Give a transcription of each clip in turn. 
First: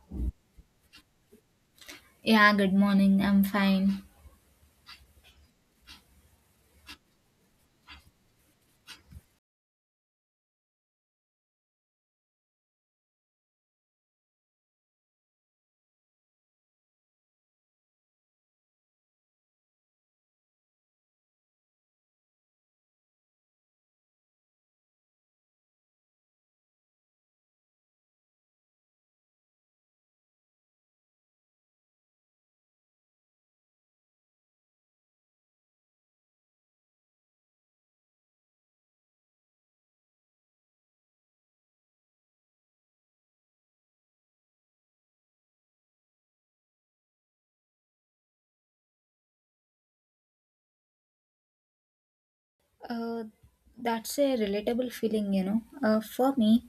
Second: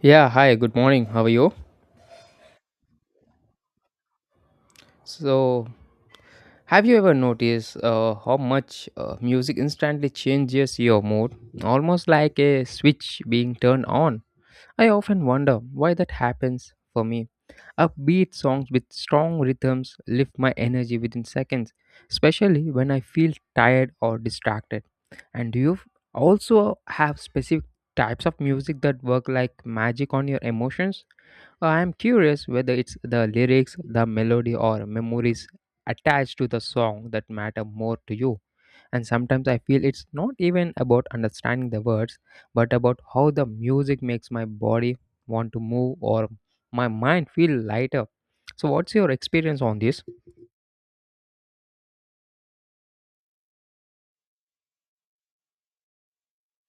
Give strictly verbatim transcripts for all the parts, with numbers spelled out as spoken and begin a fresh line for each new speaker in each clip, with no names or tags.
Yeah, hi, good morning. How are you?
Yeah, good morning. I'm fine.
So, have you ever noticed uh, how much uh, music instantly changes your mood? Almost like a switch being turned on. I often wonder why that happens for me. Upbeat songs with strong rhythms lift my energy within seconds, especially when I feel tired or distracted. And do you f- also have specific types of music that work like magic on your emotions? I'm curious whether it's the lyrics, the melody, or memories attached to the song that matter more to you. And sometimes I feel it's not even about understanding the words, but about how the music makes my body want to move or my mind feel lighter. So, what's your experience on this?
Uh, that's a relatable feeling, you know. Uh, for me,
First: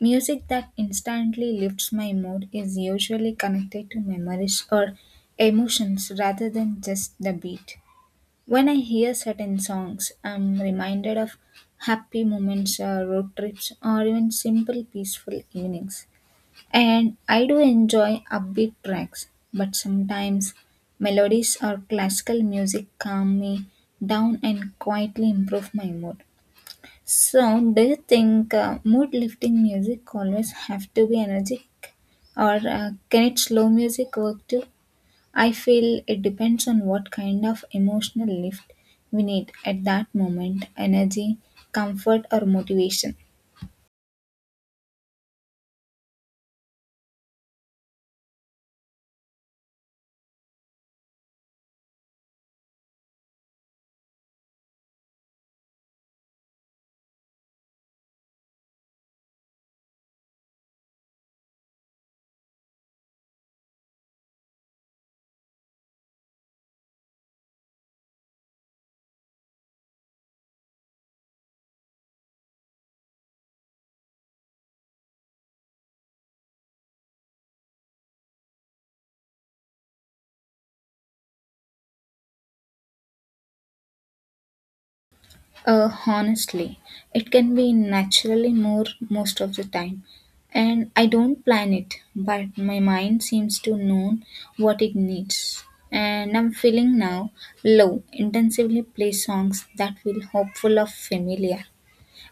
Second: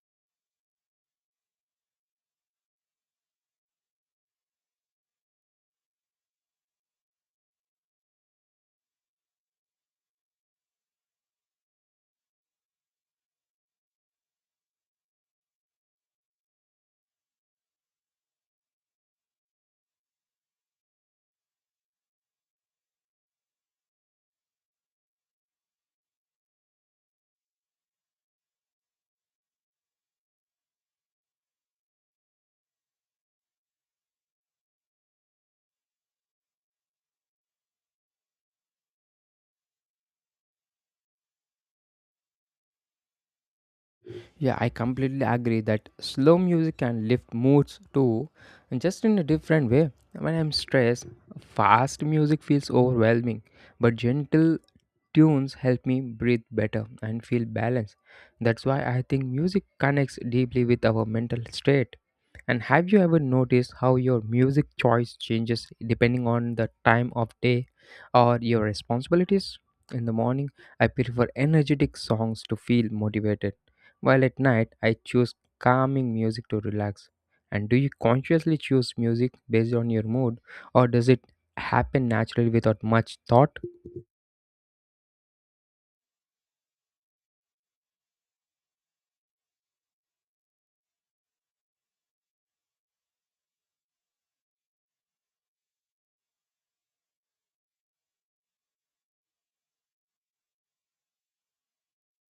music that instantly lifts my mood is usually connected to memories or emotions rather than just the beat. When I hear certain songs, I'm reminded of happy moments, uh, road trips, or even simple peaceful evenings. And I do enjoy upbeat tracks, but sometimes melodies or classical music calm me down and quietly improve my mood. So, do you think uh, mood lifting music always have to be energetic, or uh, can it slow music work too? I feel it depends on what kind of emotional lift we need at that moment energy, comfort, or motivation.
Yeah, I completely agree that slow music can lift moods too, and just in a different way. When I'm stressed, fast music feels overwhelming, but gentle tunes help me breathe better and feel balanced. That's why I think music connects deeply with our mental state. And have you ever noticed how your music choice changes depending on the time of day or your responsibilities? In the morning, I prefer energetic songs to feel motivated while at night, I choose calming music to relax. And do you consciously choose music based on your mood, or does it happen naturally without much thought?
Uh, honestly, it can be naturally more most of the time. And I don't plan it, but my mind seems to know what it needs. And I'm feeling now low, intensively play songs that feel hopeful or familiar.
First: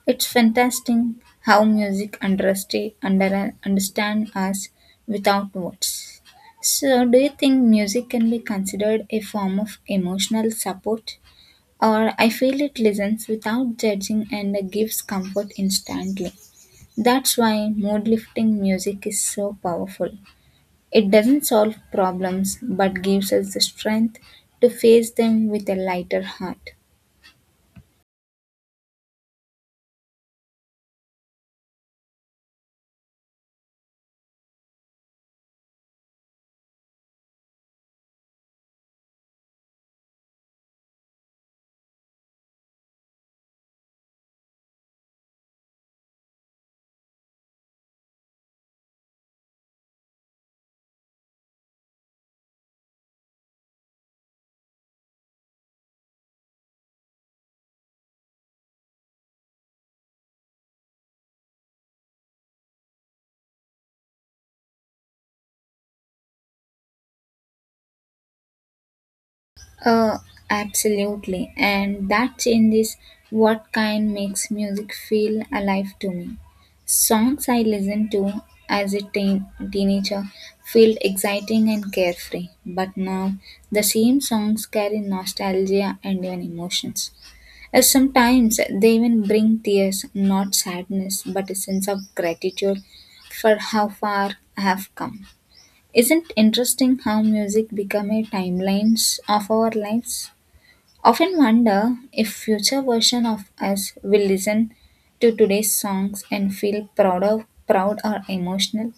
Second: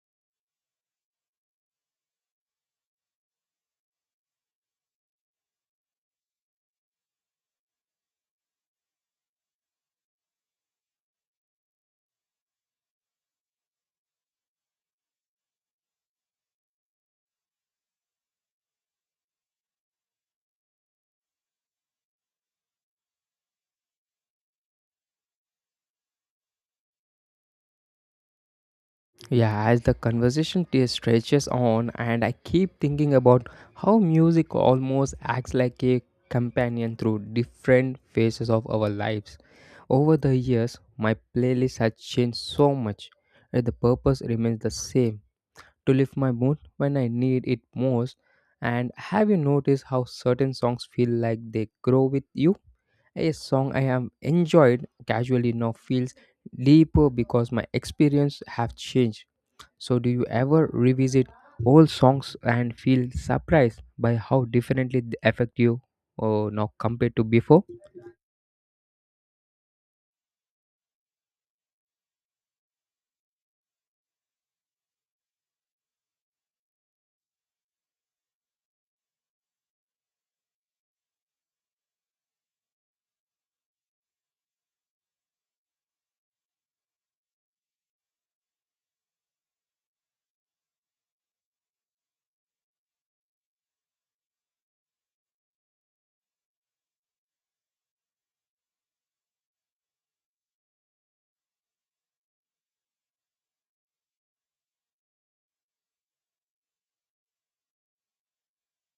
It's fantastic how music understa- under, understand us without words. So, do you think music can be considered a form of emotional support? Or I feel it listens without judging and gives comfort instantly. That's why mood lifting music is so powerful. It doesn't solve problems but gives us the strength to face them with a lighter heart.
Yeah, as the conversation t- stretches on, and I keep thinking about how music almost acts like a companion through different phases of our lives. Over the years, my playlist has changed so much, and the purpose remains the same to lift my mood when I need it most. And have you noticed how certain songs feel like they grow with you? A song I have enjoyed casually now feels deeper because my experience have changed. So do you ever revisit old songs and feel surprised by how differently they affect you or now compared to before?
Uh, Absolutely. And that changes what kind makes music feel alive to me. Songs I listened to as a teen- teenager feel exciting and carefree, but now the same songs carry nostalgia and even emotions. Uh, Sometimes they even bring tears, not sadness, but a sense of gratitude for how far I have come. Isn't interesting how music become a timelines of our lives? Often wonder if future version of us will listen to today's songs and feel proud of, proud or emotional.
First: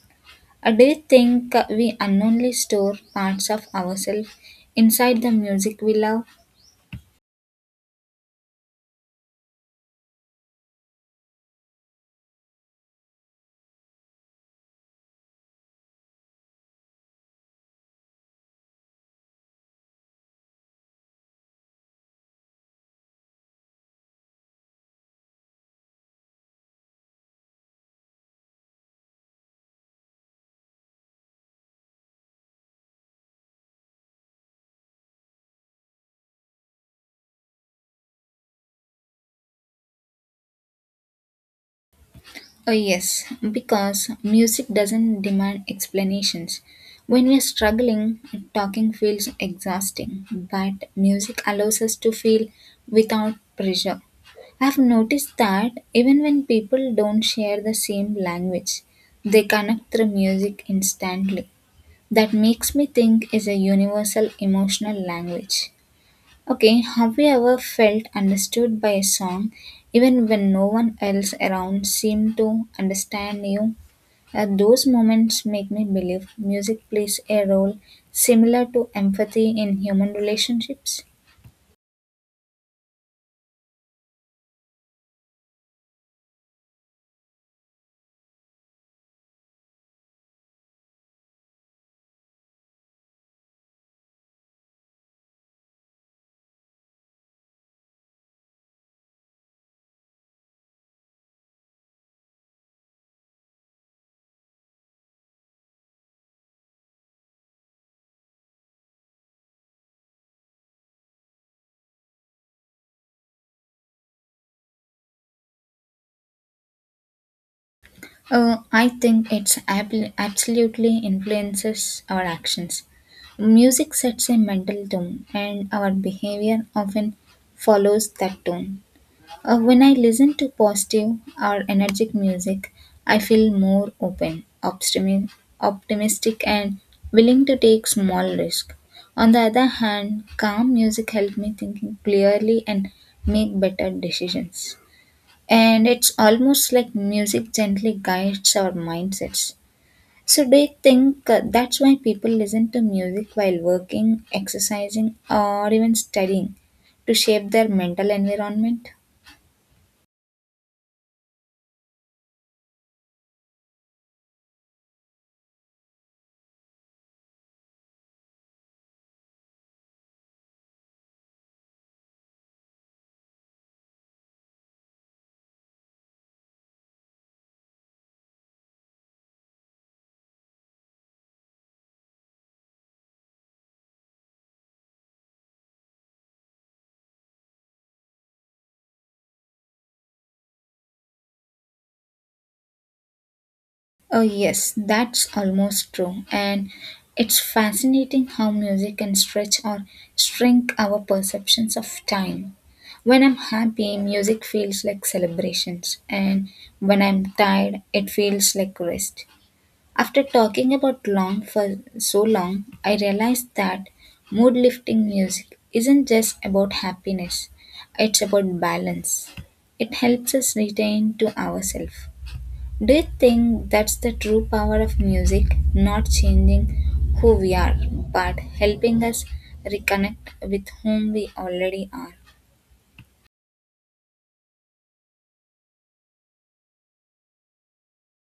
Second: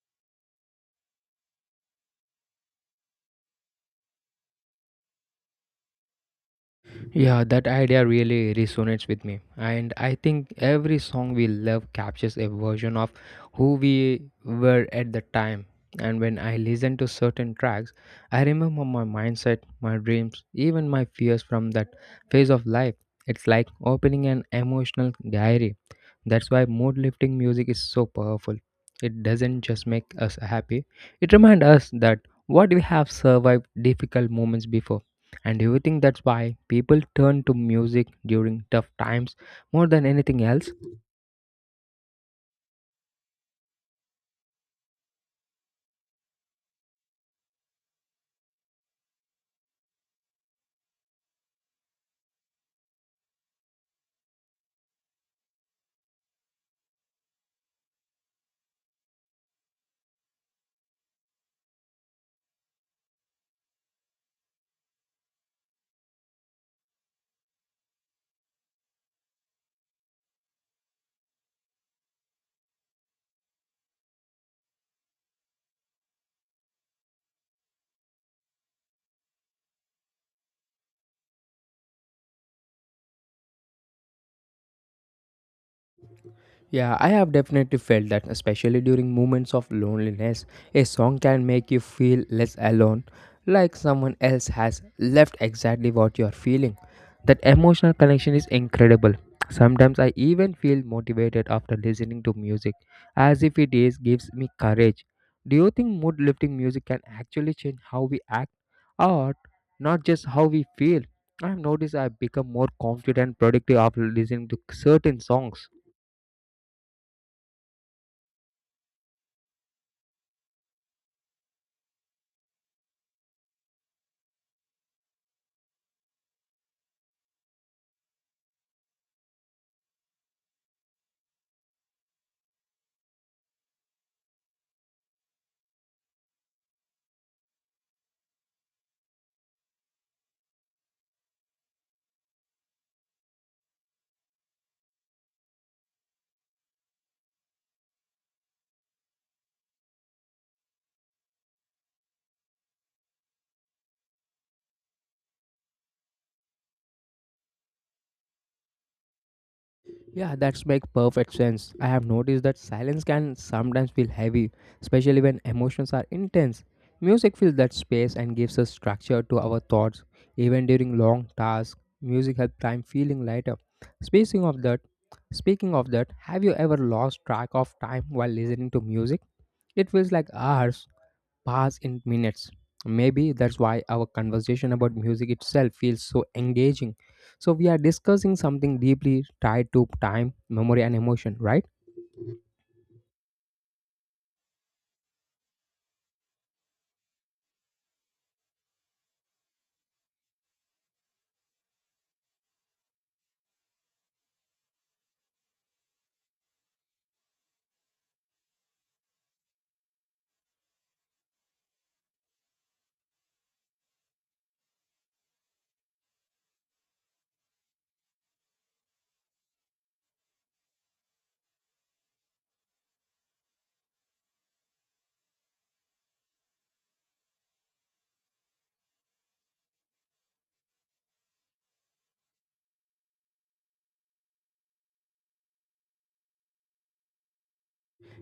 Or do you think we unknowingly store parts of ourselves inside the music we love?
Yeah, that idea really resonates with me. And I think every song we love captures a version of who we were at the time. And when I listen to certain tracks, I remember my mindset, my dreams, even my fears from that phase of life. It's like opening an emotional diary, that's why mood lifting music is so powerful. It doesn't just make us happy, it reminds us that what we have survived difficult moments before. And do you think that's why people turn to music during tough times more than anything else?
Oh, yes, because music doesn't demand explanations. When we are struggling, talking feels exhausting, but music allows us to feel without pressure. I have noticed that even when people don't share the same language, they connect through music instantly. That makes me think is a universal emotional language. Okay, have you ever felt understood by a song even when no one else around seemed to understand you? Uh, those moments make me believe music plays a role similar to empathy in human relationships.
Yeah, I have definitely felt that, especially during moments of loneliness. A song can make you feel less alone, like someone else has left exactly what you are feeling. That emotional connection is incredible. Sometimes I even feel motivated after listening to music, as if it is gives me courage. Do you think mood lifting music can actually change how we act or not just how we feel? I've noticed I become more confident and productive after listening to certain songs.
Uh, I think it's ab- absolutely influences our actions. Music sets a mental tone, and our behavior often follows that tone. Uh, when I listen to positive or energetic music, I feel more open, optimi- optimistic, and willing to take small risks. On the other hand, calm music helps me thinking clearly and make better decisions. And it's almost like music gently guides our mindsets. So, do you think uh, that's why people listen to music while working, exercising, or even studying to shape their mental environment?
Yeah, that's make perfect sense. I have noticed that silence can sometimes feel heavy, especially when emotions are intense. Music fills that space and gives us structure to our thoughts. Even during long tasks, music helps time feeling lighter. Speaking of that, Speaking of that, have you ever lost track of time while listening to music? It feels like hours pass in minutes. Maybe that's why our conversation about music itself feels so engaging. So, we are discussing something deeply tied to time, memory, and emotion, right?
Oh, yes, that's almost true. And it's fascinating how music can stretch or shrink our perceptions of time. When I'm happy, music feels like celebrations, and when I'm tired, it feels like rest. After talking about long for so long, I realized that mood lifting music isn't just about happiness, it's about balance. It helps us return to ourselves. Do you think that's the true power of music? Not changing who we are, but helping us reconnect with whom we already are.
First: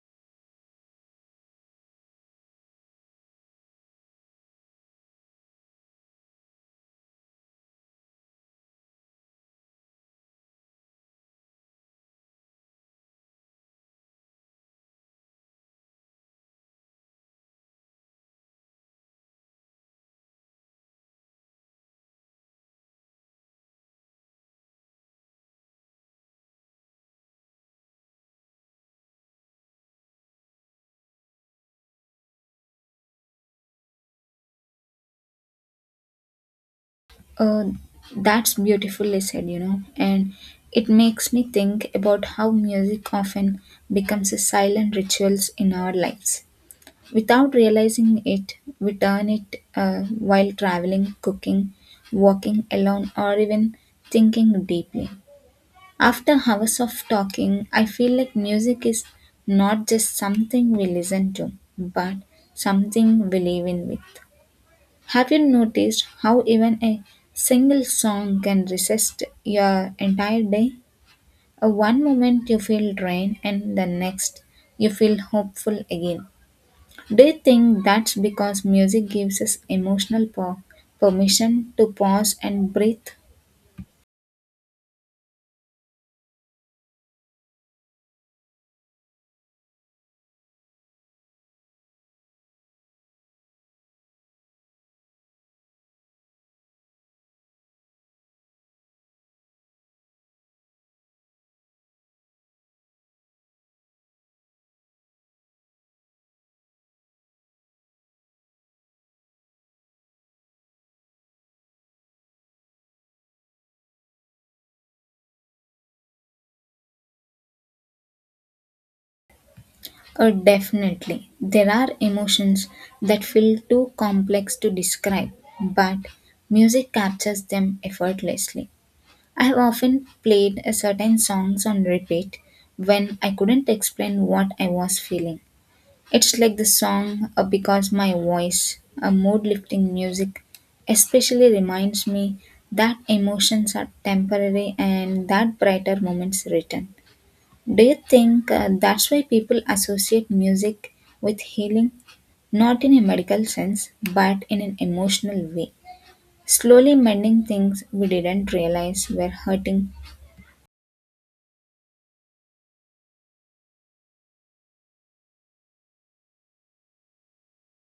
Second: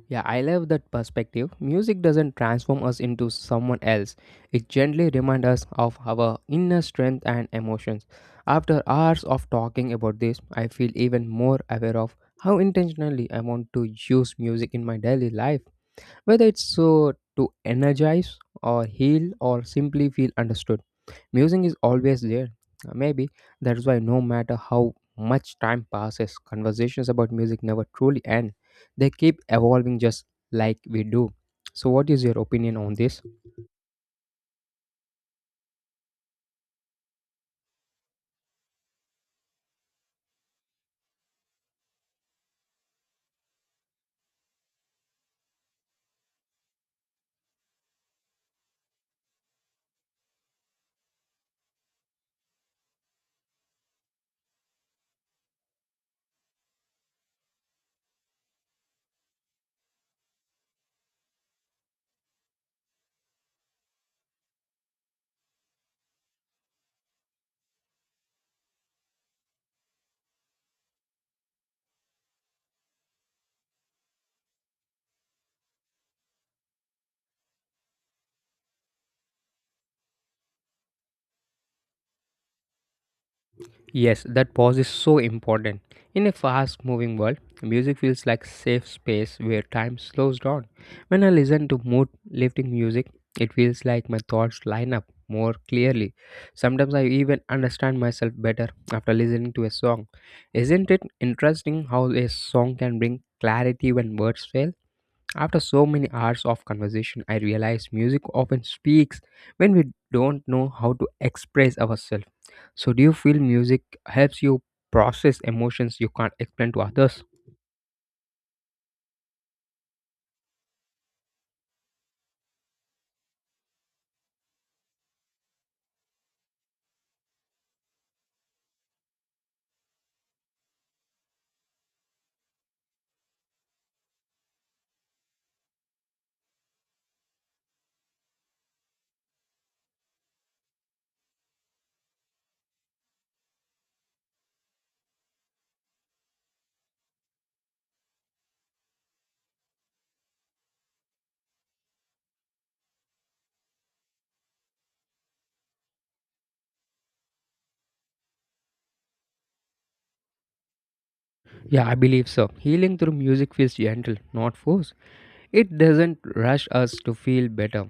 Yeah, I love that perspective. Music doesn't transform us into someone else. It gently reminds us of our inner strength and emotions. After hours of talking about this, I feel even more aware of how intentionally I want to use music in my daily life, whether it's so to energize or heal or simply feel understood. Music is always there. Uh, Maybe that's why no matter how much time passes, conversations about music never truly end. They keep evolving just like we do. So, what is your opinion on this?
Oh, that's beautifully said, you know, and it makes me think about how music often becomes a silent rituals in our lives. Without realizing it, we turn it uh, while traveling, cooking, walking alone, or even thinking deeply. After hours of talking, I feel like music is not just something we listen to, but something we live in with. Have you noticed how even a single song can resist your entire day? Uh, One moment you feel drained, and the next you feel hopeful again. Do you think that's because music gives us emotional po- permission to pause and breathe?
Yes, that pause is so important. In a fast moving world, music feels like safe space where time slows down. When I listen to mood lifting music, it feels like my thoughts line up more clearly. Sometimes I even understand myself better after listening to a song. Isn't it interesting how a song can bring clarity when words fail? After so many hours of conversation, I realize music often speaks when we don't know how to express ourselves. So, do you feel music helps you process emotions you can't explain to others?
Uh, definitely. There are emotions that feel too complex to describe, but music captures them effortlessly. I have often played a certain songs on repeat when I couldn't explain what I was feeling. It's like the song uh, because my voice, a mood lifting music, especially reminds me that emotions are temporary and that brighter moments return. Do you think uh, that's why people associate music with healing? Not in a medical sense, but in an emotional way. Slowly mending things we didn't realize were hurting.
Yeah, I believe so. Healing through music feels gentle, not forced. It doesn't rush us to feel better.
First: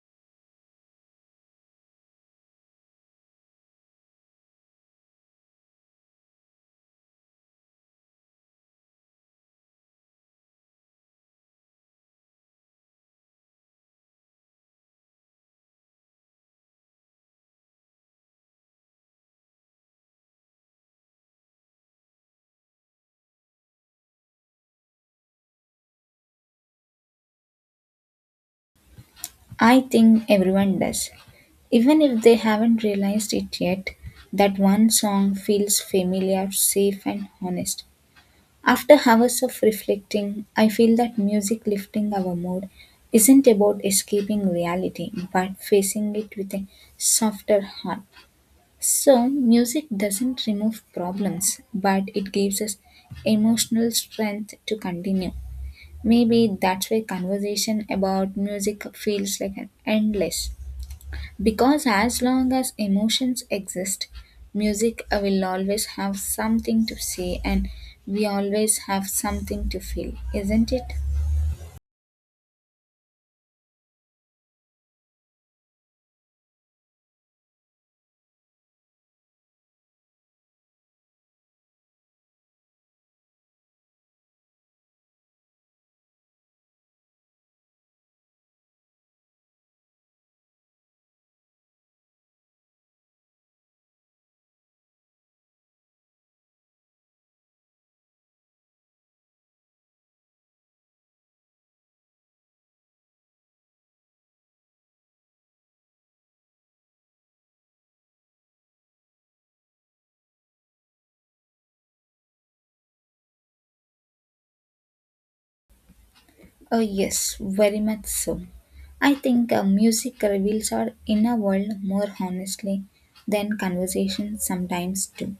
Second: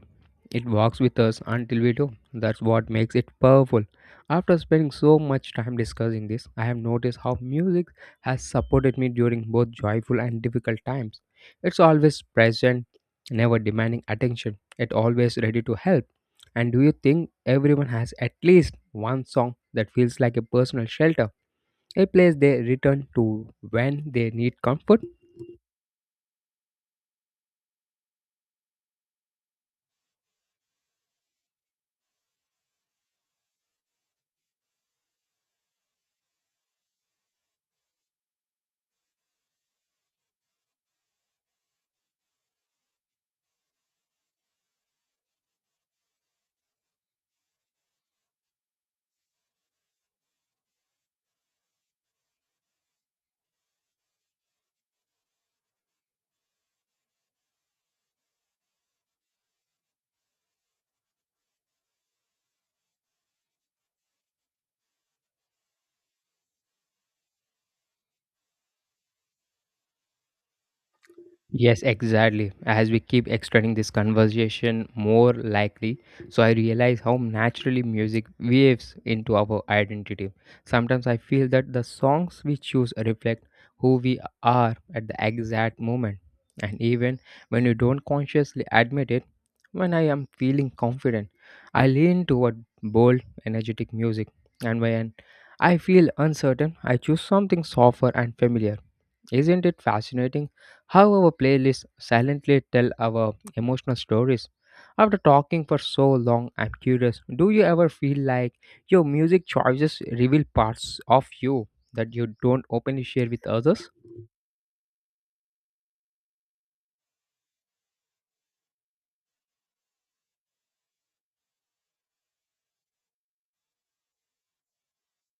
It walks with us until we do. That's what makes it powerful. After spending so much time discussing this, I have noticed how music has supported me during both joyful and difficult times. It's always present, never demanding attention, yet always ready to help. And do you think everyone has at least one song that feels like a personal shelter, a place they return to when they need comfort?
I think everyone does. Even if they haven't realized it yet, that one song feels familiar, safe, and honest. After hours of reflecting, I feel that music lifting our mood isn't about escaping reality, but facing it with a softer heart. So, music doesn't remove problems, but it gives us emotional strength to continue. Maybe that's why conversation about music feels like an endless. Because as long as emotions exist, music uh, will always have something to say and we always have something to feel, isn't it?
Yes, exactly. As we keep extending this conversation more likely, so I realize how naturally music weaves into our identity. Sometimes I feel that the songs we choose reflect who we are at the exact moment. And even when you don't consciously admit it, when I am feeling confident, I lean toward bold, energetic music. And when I feel uncertain, I choose something softer and familiar, isn't it fascinating how our playlists silently tell our emotional stories? After talking for so long, I'm curious, do you ever feel like your music choices reveal parts of you that you don't openly share with others?
Oh, yes, very much so. I think uh, music reveals our inner world more honestly than conversations sometimes do.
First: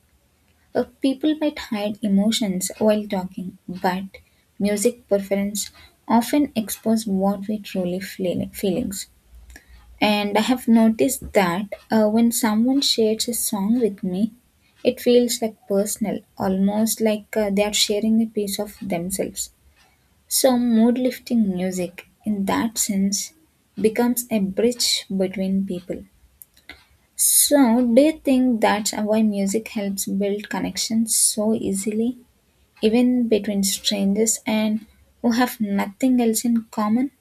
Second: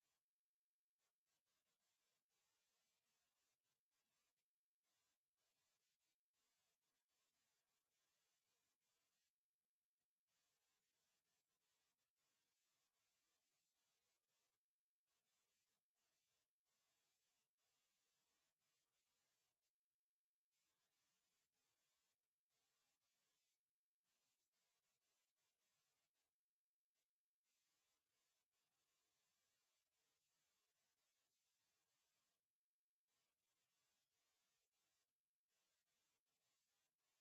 Uh, people might hide emotions while talking, but music preference often expose what we truly feel feelings. And I have noticed that uh, when someone shares a song with me, it feels like personal, almost like uh, they are sharing a piece of themselves. So, mood lifting music, in that sense, becomes a bridge between people. So, do you think that's why music helps build connections so easily, even between strangers and who have nothing else in common?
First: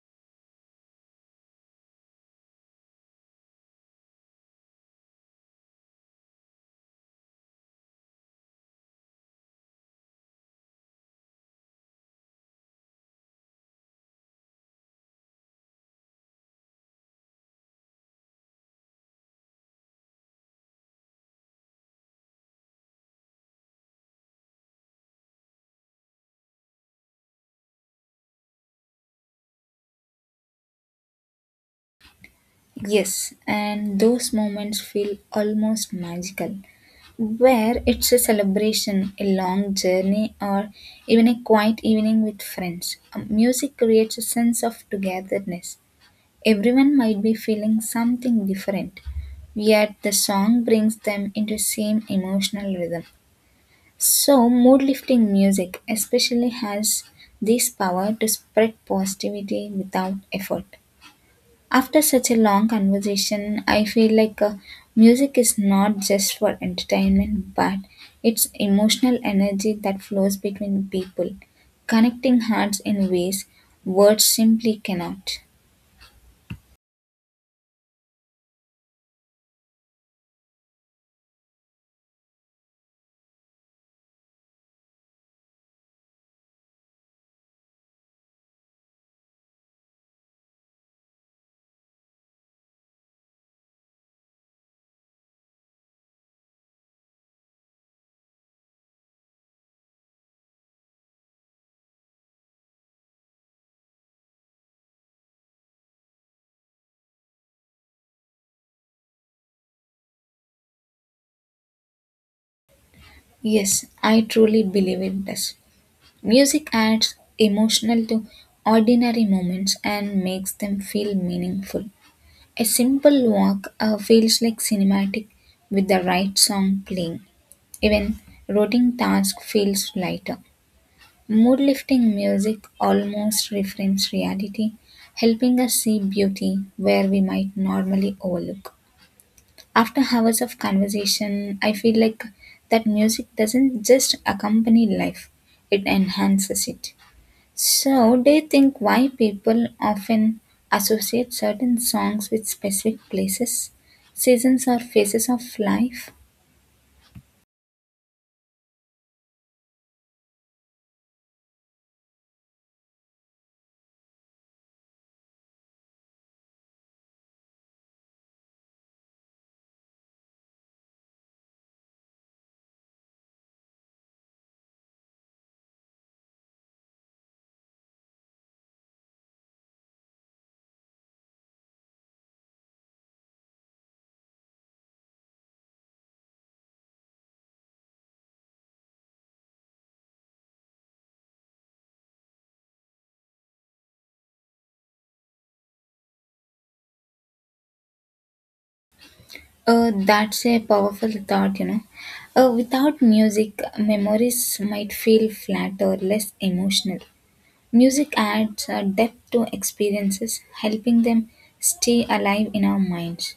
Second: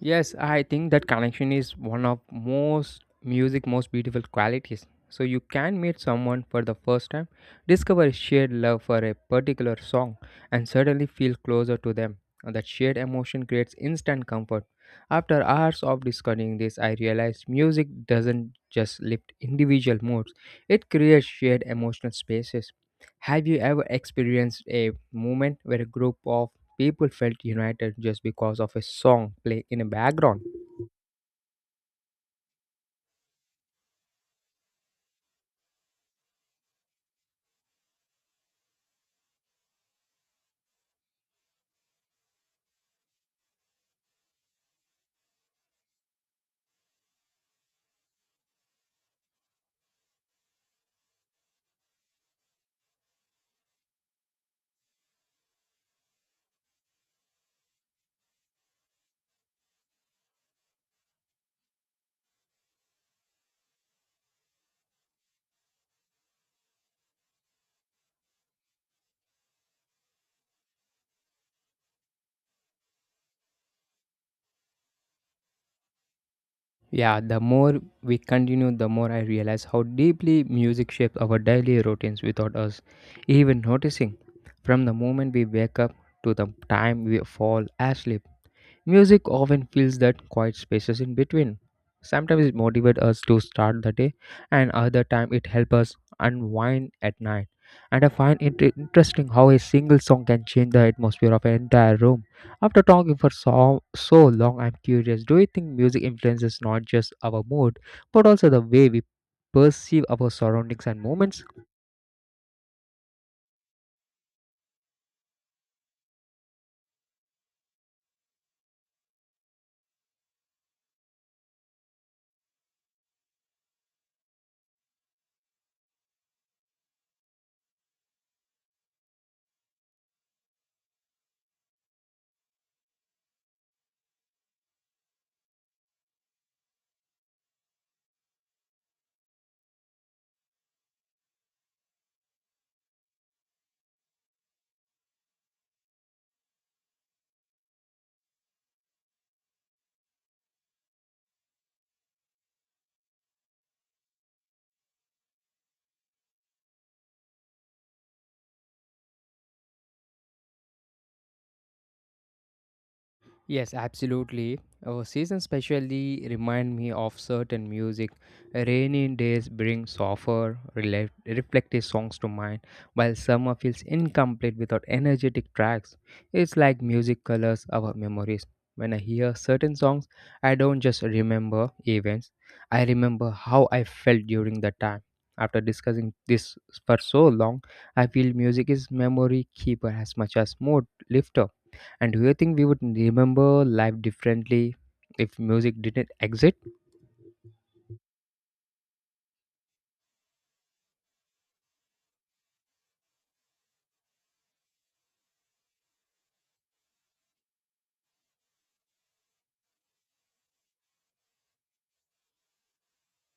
Yes, I think that connection is one of most music most beautiful qualities. So you can meet someone for the first time, discover a shared love for a particular song, and suddenly feel closer to them. And that shared emotion creates instant comfort. After hours of discussing this, I realized music doesn't just lift individual moods; it creates shared emotional spaces. Have you ever experienced a moment where a group of people felt united just because of a song playing in a background.
Yes, and those moments feel almost magical, where it's a celebration, a long journey, or even a quiet evening with friends. Um, Music creates a sense of togetherness. Everyone might be feeling something different, yet the song brings them into same emotional rhythm. So mood lifting music especially has this power to spread positivity without effort. After such a long conversation, I feel like uh, music is not just for entertainment but it's emotional energy that flows between people, connecting hearts in ways words simply cannot.
Yeah, the more we continue, the more I realize how deeply music shapes our daily routines without us even noticing. From the moment we wake up to the time we fall asleep, music often fills that quiet spaces in between. Sometimes it motivates us to start the day, and other time it helps us unwind at night. And I find it i- interesting how a single song can change the atmosphere of an entire room. After talking for so, so long, I'm curious, do you think music influences not just our mood, but also the way we perceive our surroundings and moments?
Yes, I truly believe it does. Music adds emotional to ordinary moments and makes them feel meaningful. A simple walk uh, feels like cinematic with the right song playing. Even routine task feels lighter. Mood lifting music almost reframes reality, helping us see beauty where we might normally overlook. After hours of conversation, I feel like that music doesn't just accompany life, it enhances it. So, do you think why people often associate certain songs with specific places, seasons, or phases of life?
Yes, absolutely. Uh, seasons especially remind me of certain music. Rainy days bring softer, rela- reflective songs to mind, while summer feels incomplete without energetic tracks. It's like music colors our memories. When I hear certain songs, I don't just remember events, I remember how I felt during the time. After discussing this for so long, I feel music is memory keeper as much as mood lifter. And do you think we would remember life differently if music didn't exist?
Uh, that's a powerful thought, you know. Uh, without music, memories might feel flat or less emotional. Music adds a depth to experiences, helping them stay alive in our minds.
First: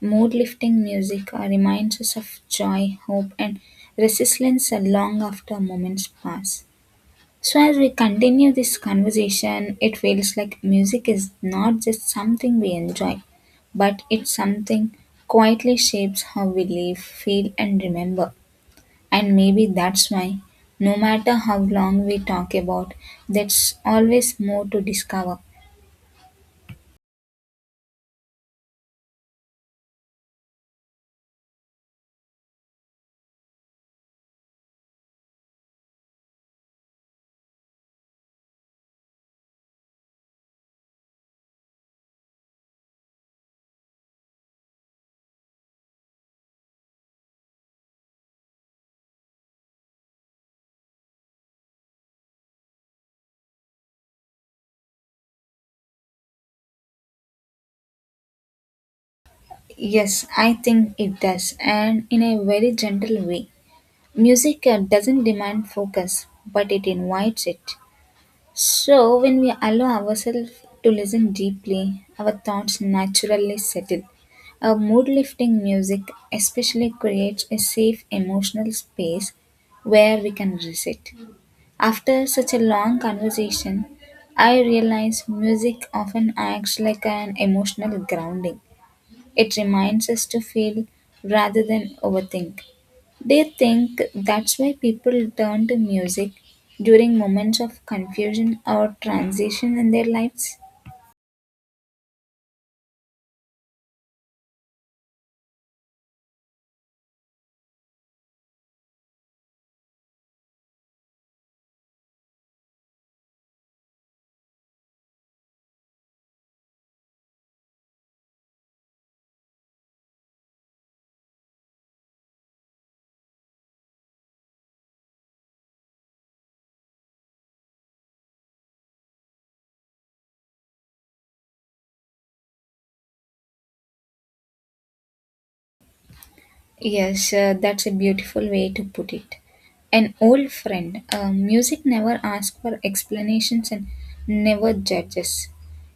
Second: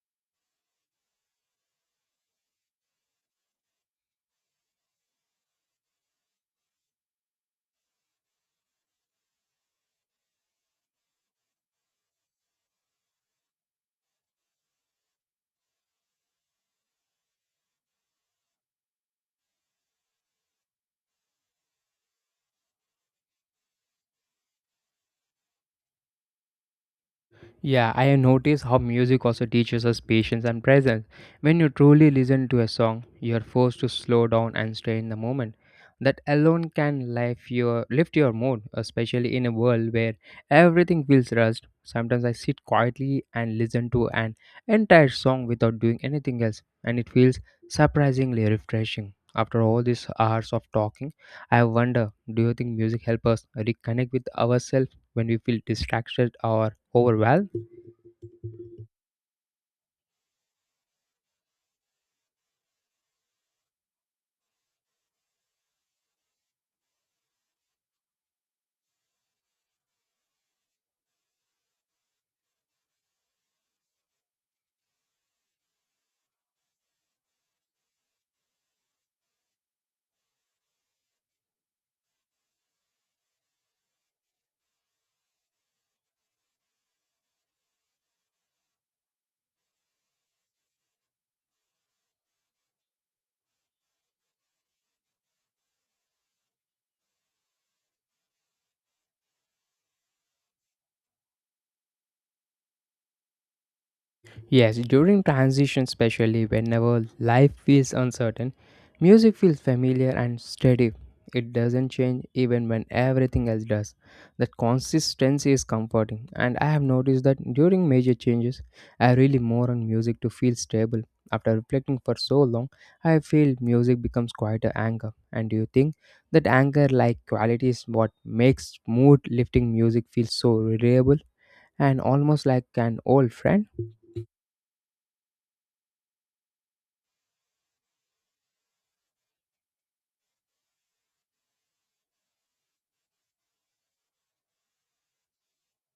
Mood lifting music uh, reminds us of joy, hope, and resilience uh, long after moments pass. So, as we continue this conversation, it feels like music is not just something we enjoy, but it's something quietly shapes how we live, feel, and remember. And maybe that's why, no matter how long we talk about, there's always more to discover.
Yeah, I have noticed how music also teaches us patience and presence. When you truly listen to a song, you are forced to slow down and stay in the moment. That alone can lift your lift your mood, especially in a world where everything feels rushed. Sometimes I sit quietly and listen to an entire song without doing anything else, and it feels surprisingly refreshing. After all these hours of talking, I wonder, do you think music helps us reconnect with ourselves when we feel distracted or overwhelmed?
Yes, I think it does, and in a very gentle way. Music uh, doesn't demand focus, but it invites it. So, when we allow ourselves to listen deeply, our thoughts naturally settle. A mood lifting music especially creates a safe emotional space where we can reset. After such a long conversation, I realize music often acts like an emotional grounding. It reminds us to feel rather than overthink. Do you think that's why people turn to music during moments of confusion or transition in their lives?
Yes, during transition, especially whenever life feels uncertain, music feels familiar and steady. It doesn't change even when everything else does. That consistency is comforting, and I have noticed that during major changes, I really more on music to feel stable. After reflecting for so long, I feel music becomes quite an anchor. And do you think that anchor like quality is what makes mood lifting music feel so reliable and almost like an old friend?
Yes, uh, that's a beautiful way to put it. An old friend. Uh, music never asks for explanations and never judges.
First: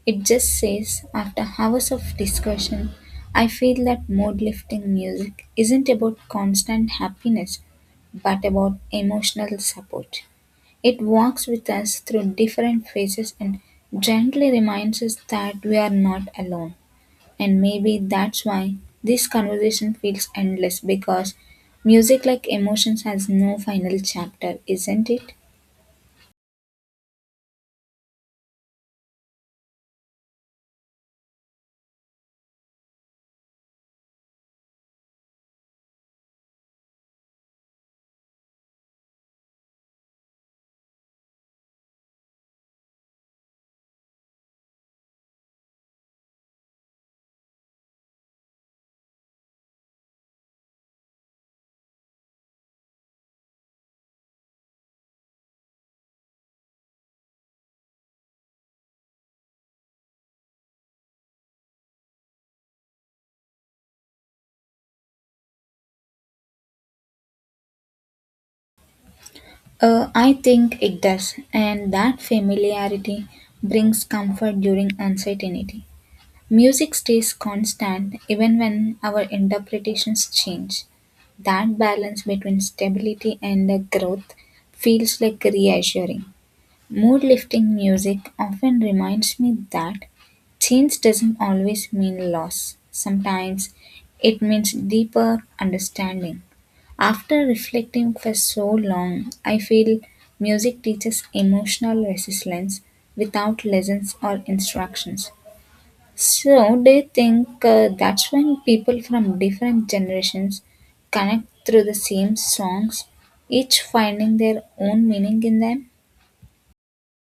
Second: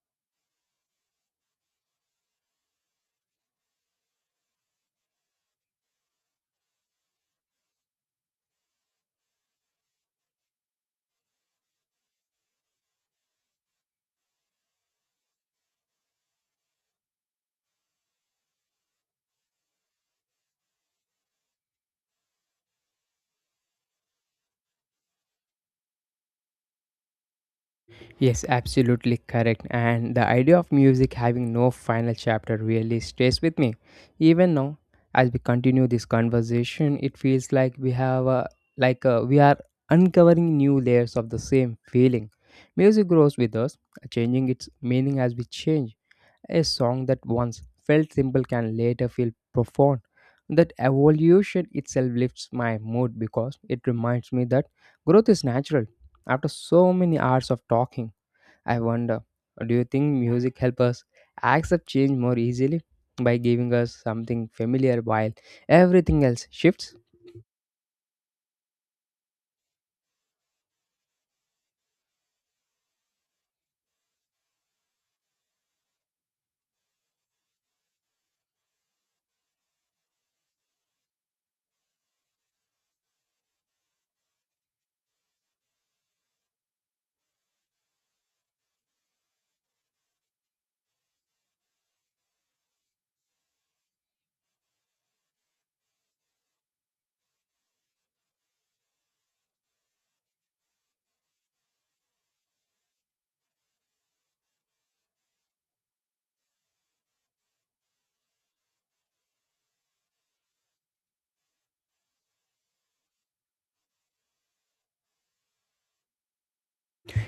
It just says, after hours of discussion, I feel that mood lifting music isn't about constant happiness, but about emotional support. It walks with us through different phases and gently reminds us that we are not alone. And maybe that's why this conversation feels endless because music, like emotions, has no final chapter, isn't it?
Yes, absolutely correct. And the idea of music having no final chapter really stays with me. Even now, as we continue this conversation, it feels like we have a, like uh we are uncovering new layers of the same feeling. Music grows with us, changing its meaning as we change. A song that once felt simple can later feel profound. That evolution itself lifts my mood because it reminds me that growth is natural after so many hours of talking. I wonder, do you think music helps us accept change more easily by giving us something familiar while everything else shifts?
Uh, I think it does, and that familiarity brings comfort during uncertainty. Music stays constant even when our interpretations change. That balance between stability and uh, growth feels like reassuring. Mood-lifting music often reminds me that change doesn't always mean loss. Sometimes it means deeper understanding. After reflecting for so long, I feel music teaches emotional resilience without lessons or instructions. So, do you think uh, that's when people from different generations connect through the same songs, each finding their own meaning in them?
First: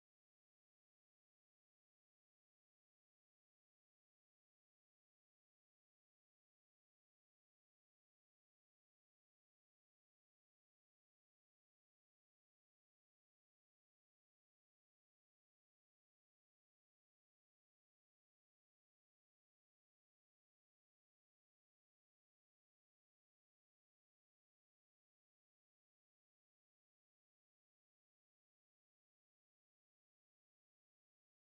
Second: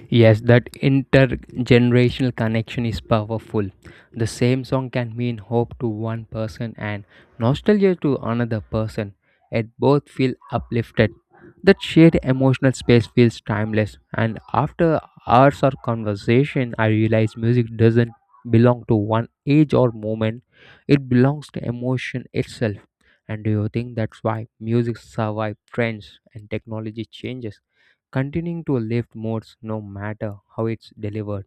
Yes, that intergenerational connection is powerful. The same song can mean hope to one person and nostalgia to another person, and both feel uplifted. That shared emotional space feels timeless, and after hours of conversation, I realize music doesn't belong to one age or moment, it belongs to emotion itself. And do you think that's why music survives trends and technology changes? Continuing to a lift modes no matter how it's delivered.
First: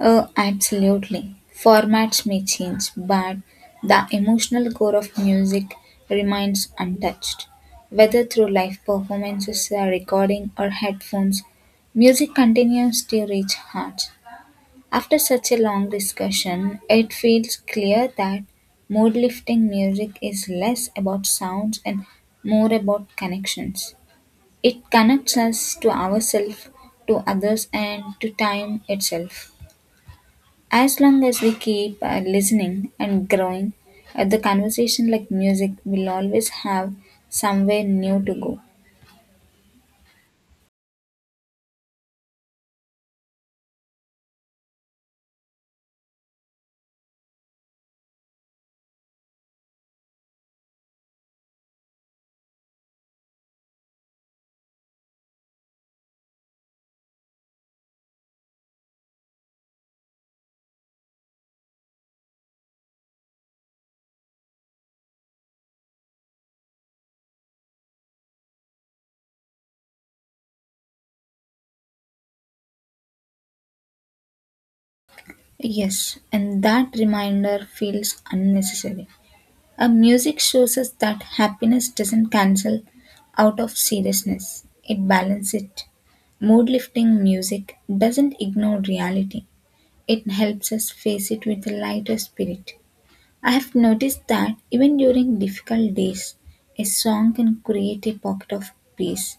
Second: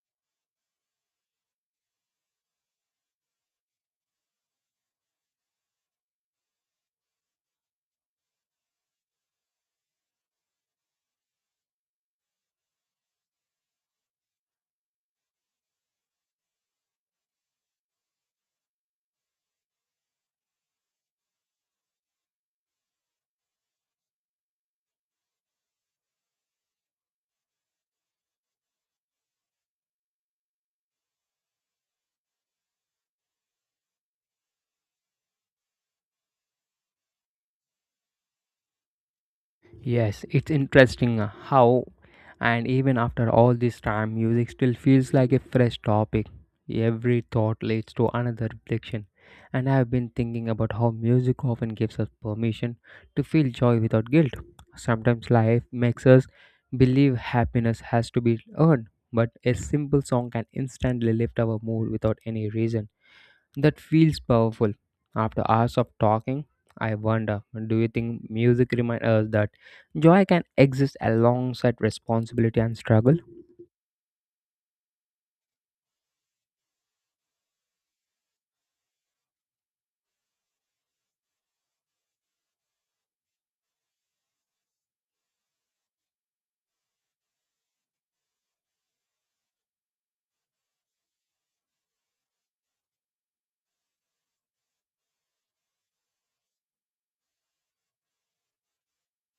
Oh, absolutely. Formats may change, but the emotional core of music remains untouched. Whether through live performances, a recording, or headphones, music continues to reach hearts. After such a long discussion, it feels clear that mood lifting music is less about sounds and more about connections. It connects us to ourselves, to others, and to time itself. As long as we keep uh, listening and growing, uh, the conversation, like music, will always have somewhere new to go.
Yes, it's interesting, uh, how, and even after all this time, music still feels like a fresh topic. Every thought leads to another reflection, and I have been thinking about how music often gives us permission to feel joy without guilt. Sometimes life makes us believe happiness has to be earned, but a simple song can instantly lift our mood without any reason. That feels powerful. After hours of talking, I wonder, do you think music reminds us that joy can exist alongside responsibility and struggle?
Yes, and that reminder feels unnecessary. A music shows us that happiness doesn't cancel out of seriousness, it balances it. Mood lifting music doesn't ignore reality, it helps us face it with a lighter spirit. I've noticed that even during difficult days, a song can create a pocket of peace.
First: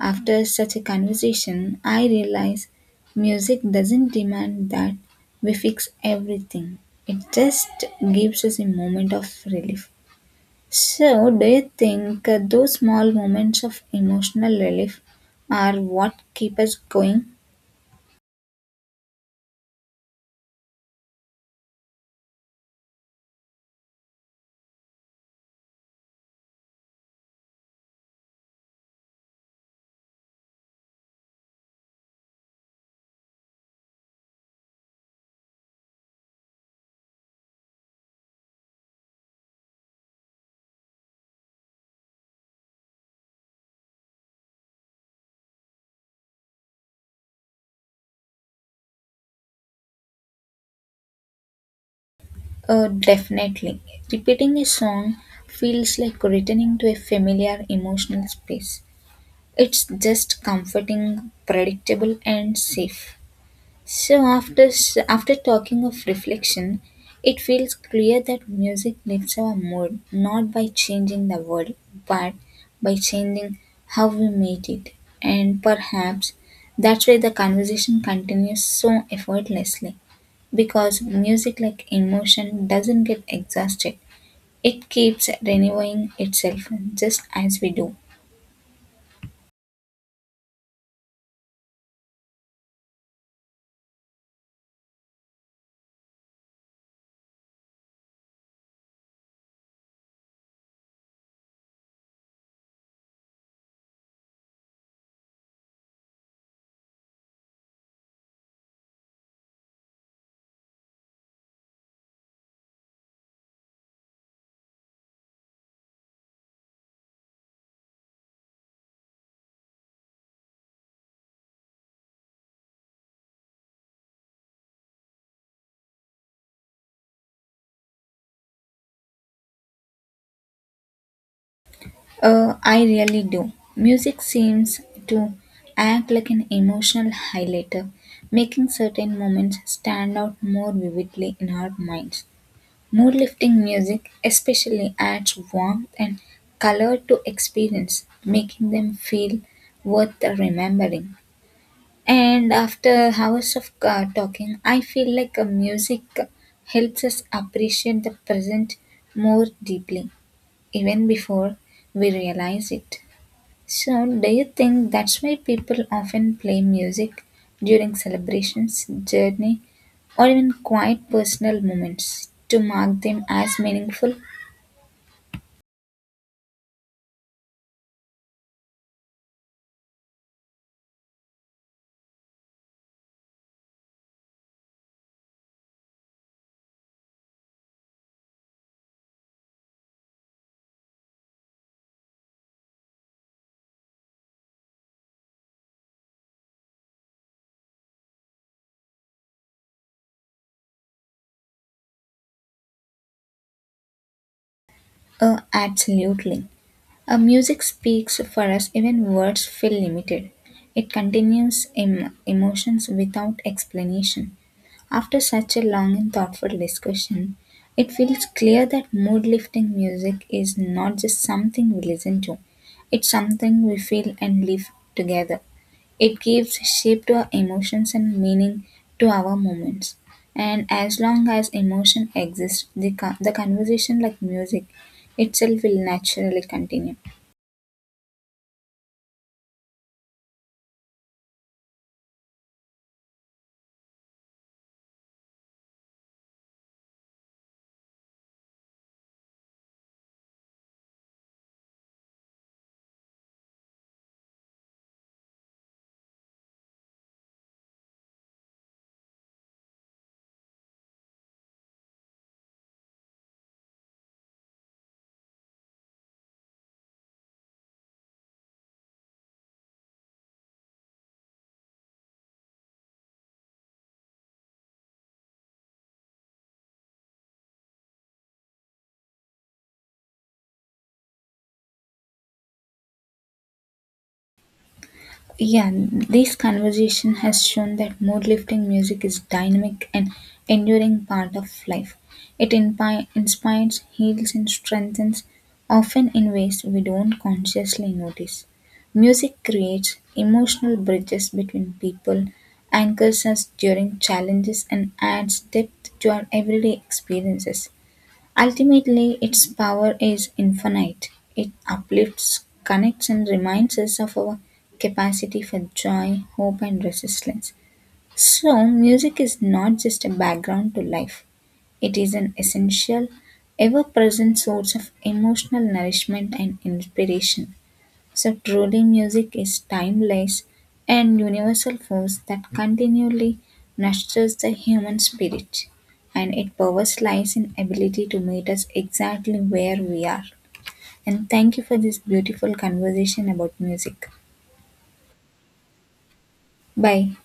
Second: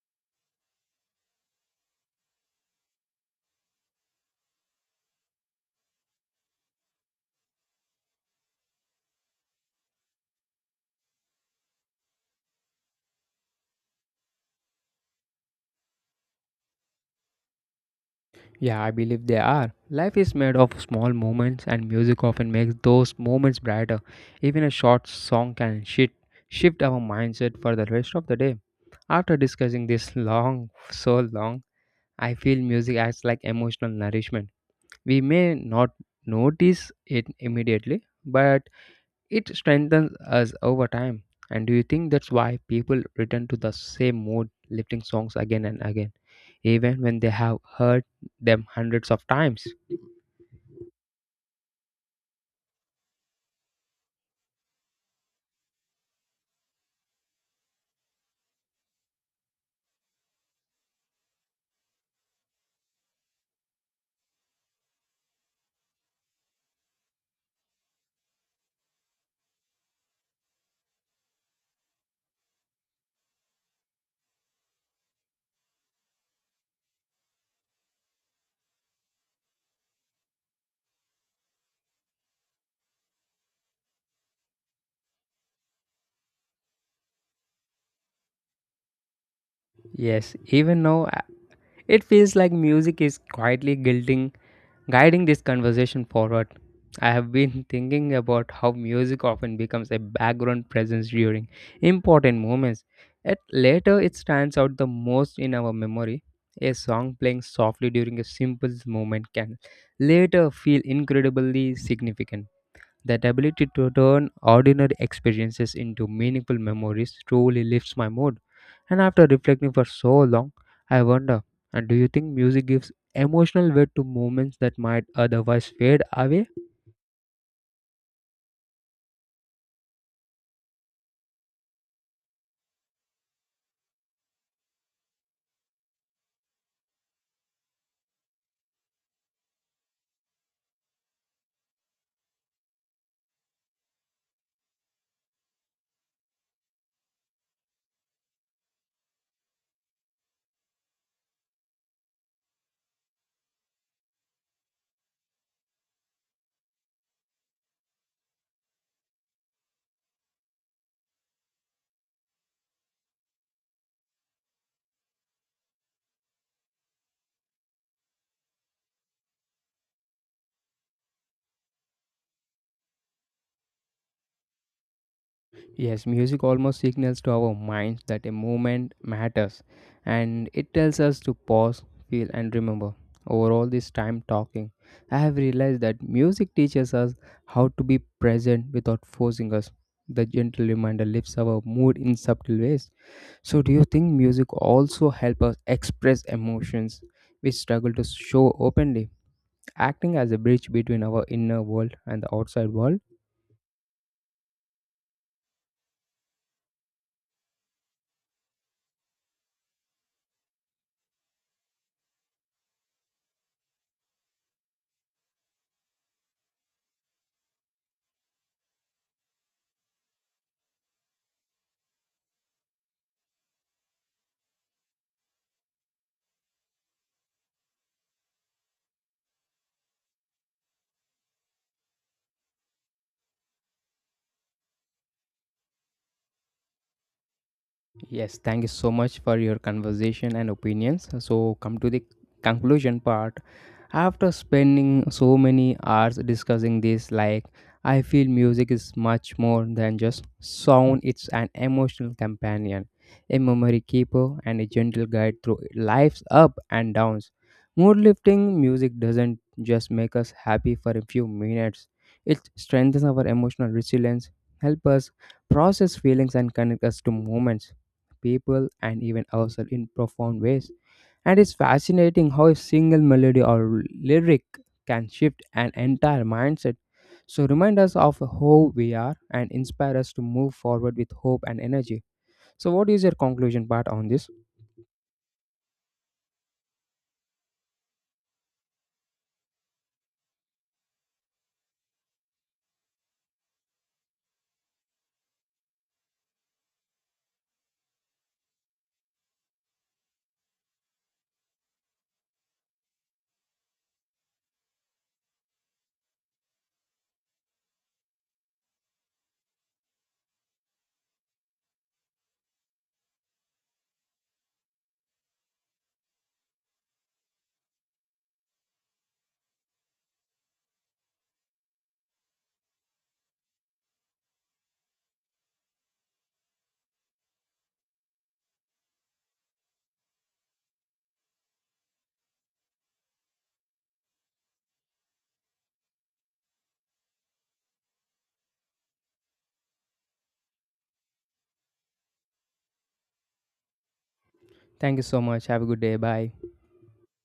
After such a conversation, I realize music doesn't demand that we fix everything, it just gives us a moment of relief. So, do you think uh, those small moments of emotional relief are what keep us going?
Yeah, I believe they are. Life is made of small moments, and music often makes those moments brighter. Even a short song can shift, shift our mindset for the rest of the day. After discussing this long, so long, I feel music acts like emotional nourishment. We may not notice it immediately, but it strengthens us over time. And do you think that's why people return to the same mood lifting songs again and again, even when they have heard them hundreds of times?
Uh, definitely. Repeating a song feels like returning to a familiar emotional space. It's just comforting, predictable, and safe. So after s- after talking of reflection, it feels clear that music lifts our mood not by changing the world, but by changing how we meet it. And perhaps that's why the conversation continues so effortlessly because music like emotion doesn't get exhausted. It keeps renewing itself just as we do.
Yes, even now it feels like music is quietly guilting, guiding this conversation forward. I have been thinking about how music often becomes a background presence during important moments, yet later it stands out the most in our memory. A song playing softly during a simple moment can later feel incredibly significant. That ability to turn ordinary experiences into meaningful memories truly lifts my mood. And after reflecting for so long, I wonder, and do you think music gives emotional weight to moments that might otherwise fade away?
Uh, I really do. Music seems to act like an emotional highlighter, making certain moments stand out more vividly in our minds. Mood lifting music especially adds warmth and color to experience, making them feel worth remembering. And after hours of uh, talking, I feel like a music helps us appreciate the present more deeply, even before we realize it. So, do you think that's why people often play music during celebrations, journey, or even quiet personal moments to mark them as meaningful?
Yes, music almost signals to our minds that a moment matters and it tells us to pause, feel, and remember. Over all this time talking, I have realized that music teaches us how to be present without forcing us. The gentle reminder lifts our mood in subtle ways. So, do you think music also help us express emotions we struggle to show openly, acting as a bridge between our inner world and the outside world?
Oh, absolutely. A music speaks for us even words feel limited. It continues em- emotions without explanation. After such a long and thoughtful discussion, it feels clear that mood lifting music is not just something we listen to, it's something we feel and live together. It gives shape to our emotions and meaning to our moments. And as long as emotion exists, the, con- the conversation, like music itself, will naturally continue.
Yes, thank you so much for your conversation and opinions. So, come to the conclusion part. After spending so many hours discussing this, like, I feel music is much more than just sound, it's an emotional companion, a memory keeper, and a gentle guide through life's up and downs. Mood lifting music doesn't just make us happy for a few minutes, it strengthens our emotional resilience, help us process feelings, and connect us to moments, people, and even ourselves in profound ways. And it's fascinating how a single melody or lyric can shift an entire mindset. So, remind us of who we are and inspire us to move forward with hope and energy. So, what is your conclusion part on this?
Yeah, this conversation has shown that mood lifting music is dynamic and enduring part of life. It inpi- inspires, heals, and strengthens, often in ways we don't consciously notice. Music creates emotional bridges between people, anchors us during challenges, and adds depth to our everyday experiences. Ultimately, its power is infinite; it uplifts, connects and reminds us of our capacity for joy, hope and resilience. So, music is not just a background to life, it is an essential, ever present source of emotional nourishment and inspiration. So truly music is timeless and universal force that continually nurtures the human spirit and its power lies in ability to meet us exactly where we are. And thank you for this beautiful conversation about music.
Thank you so much. Have a good day. Bye.
Bye.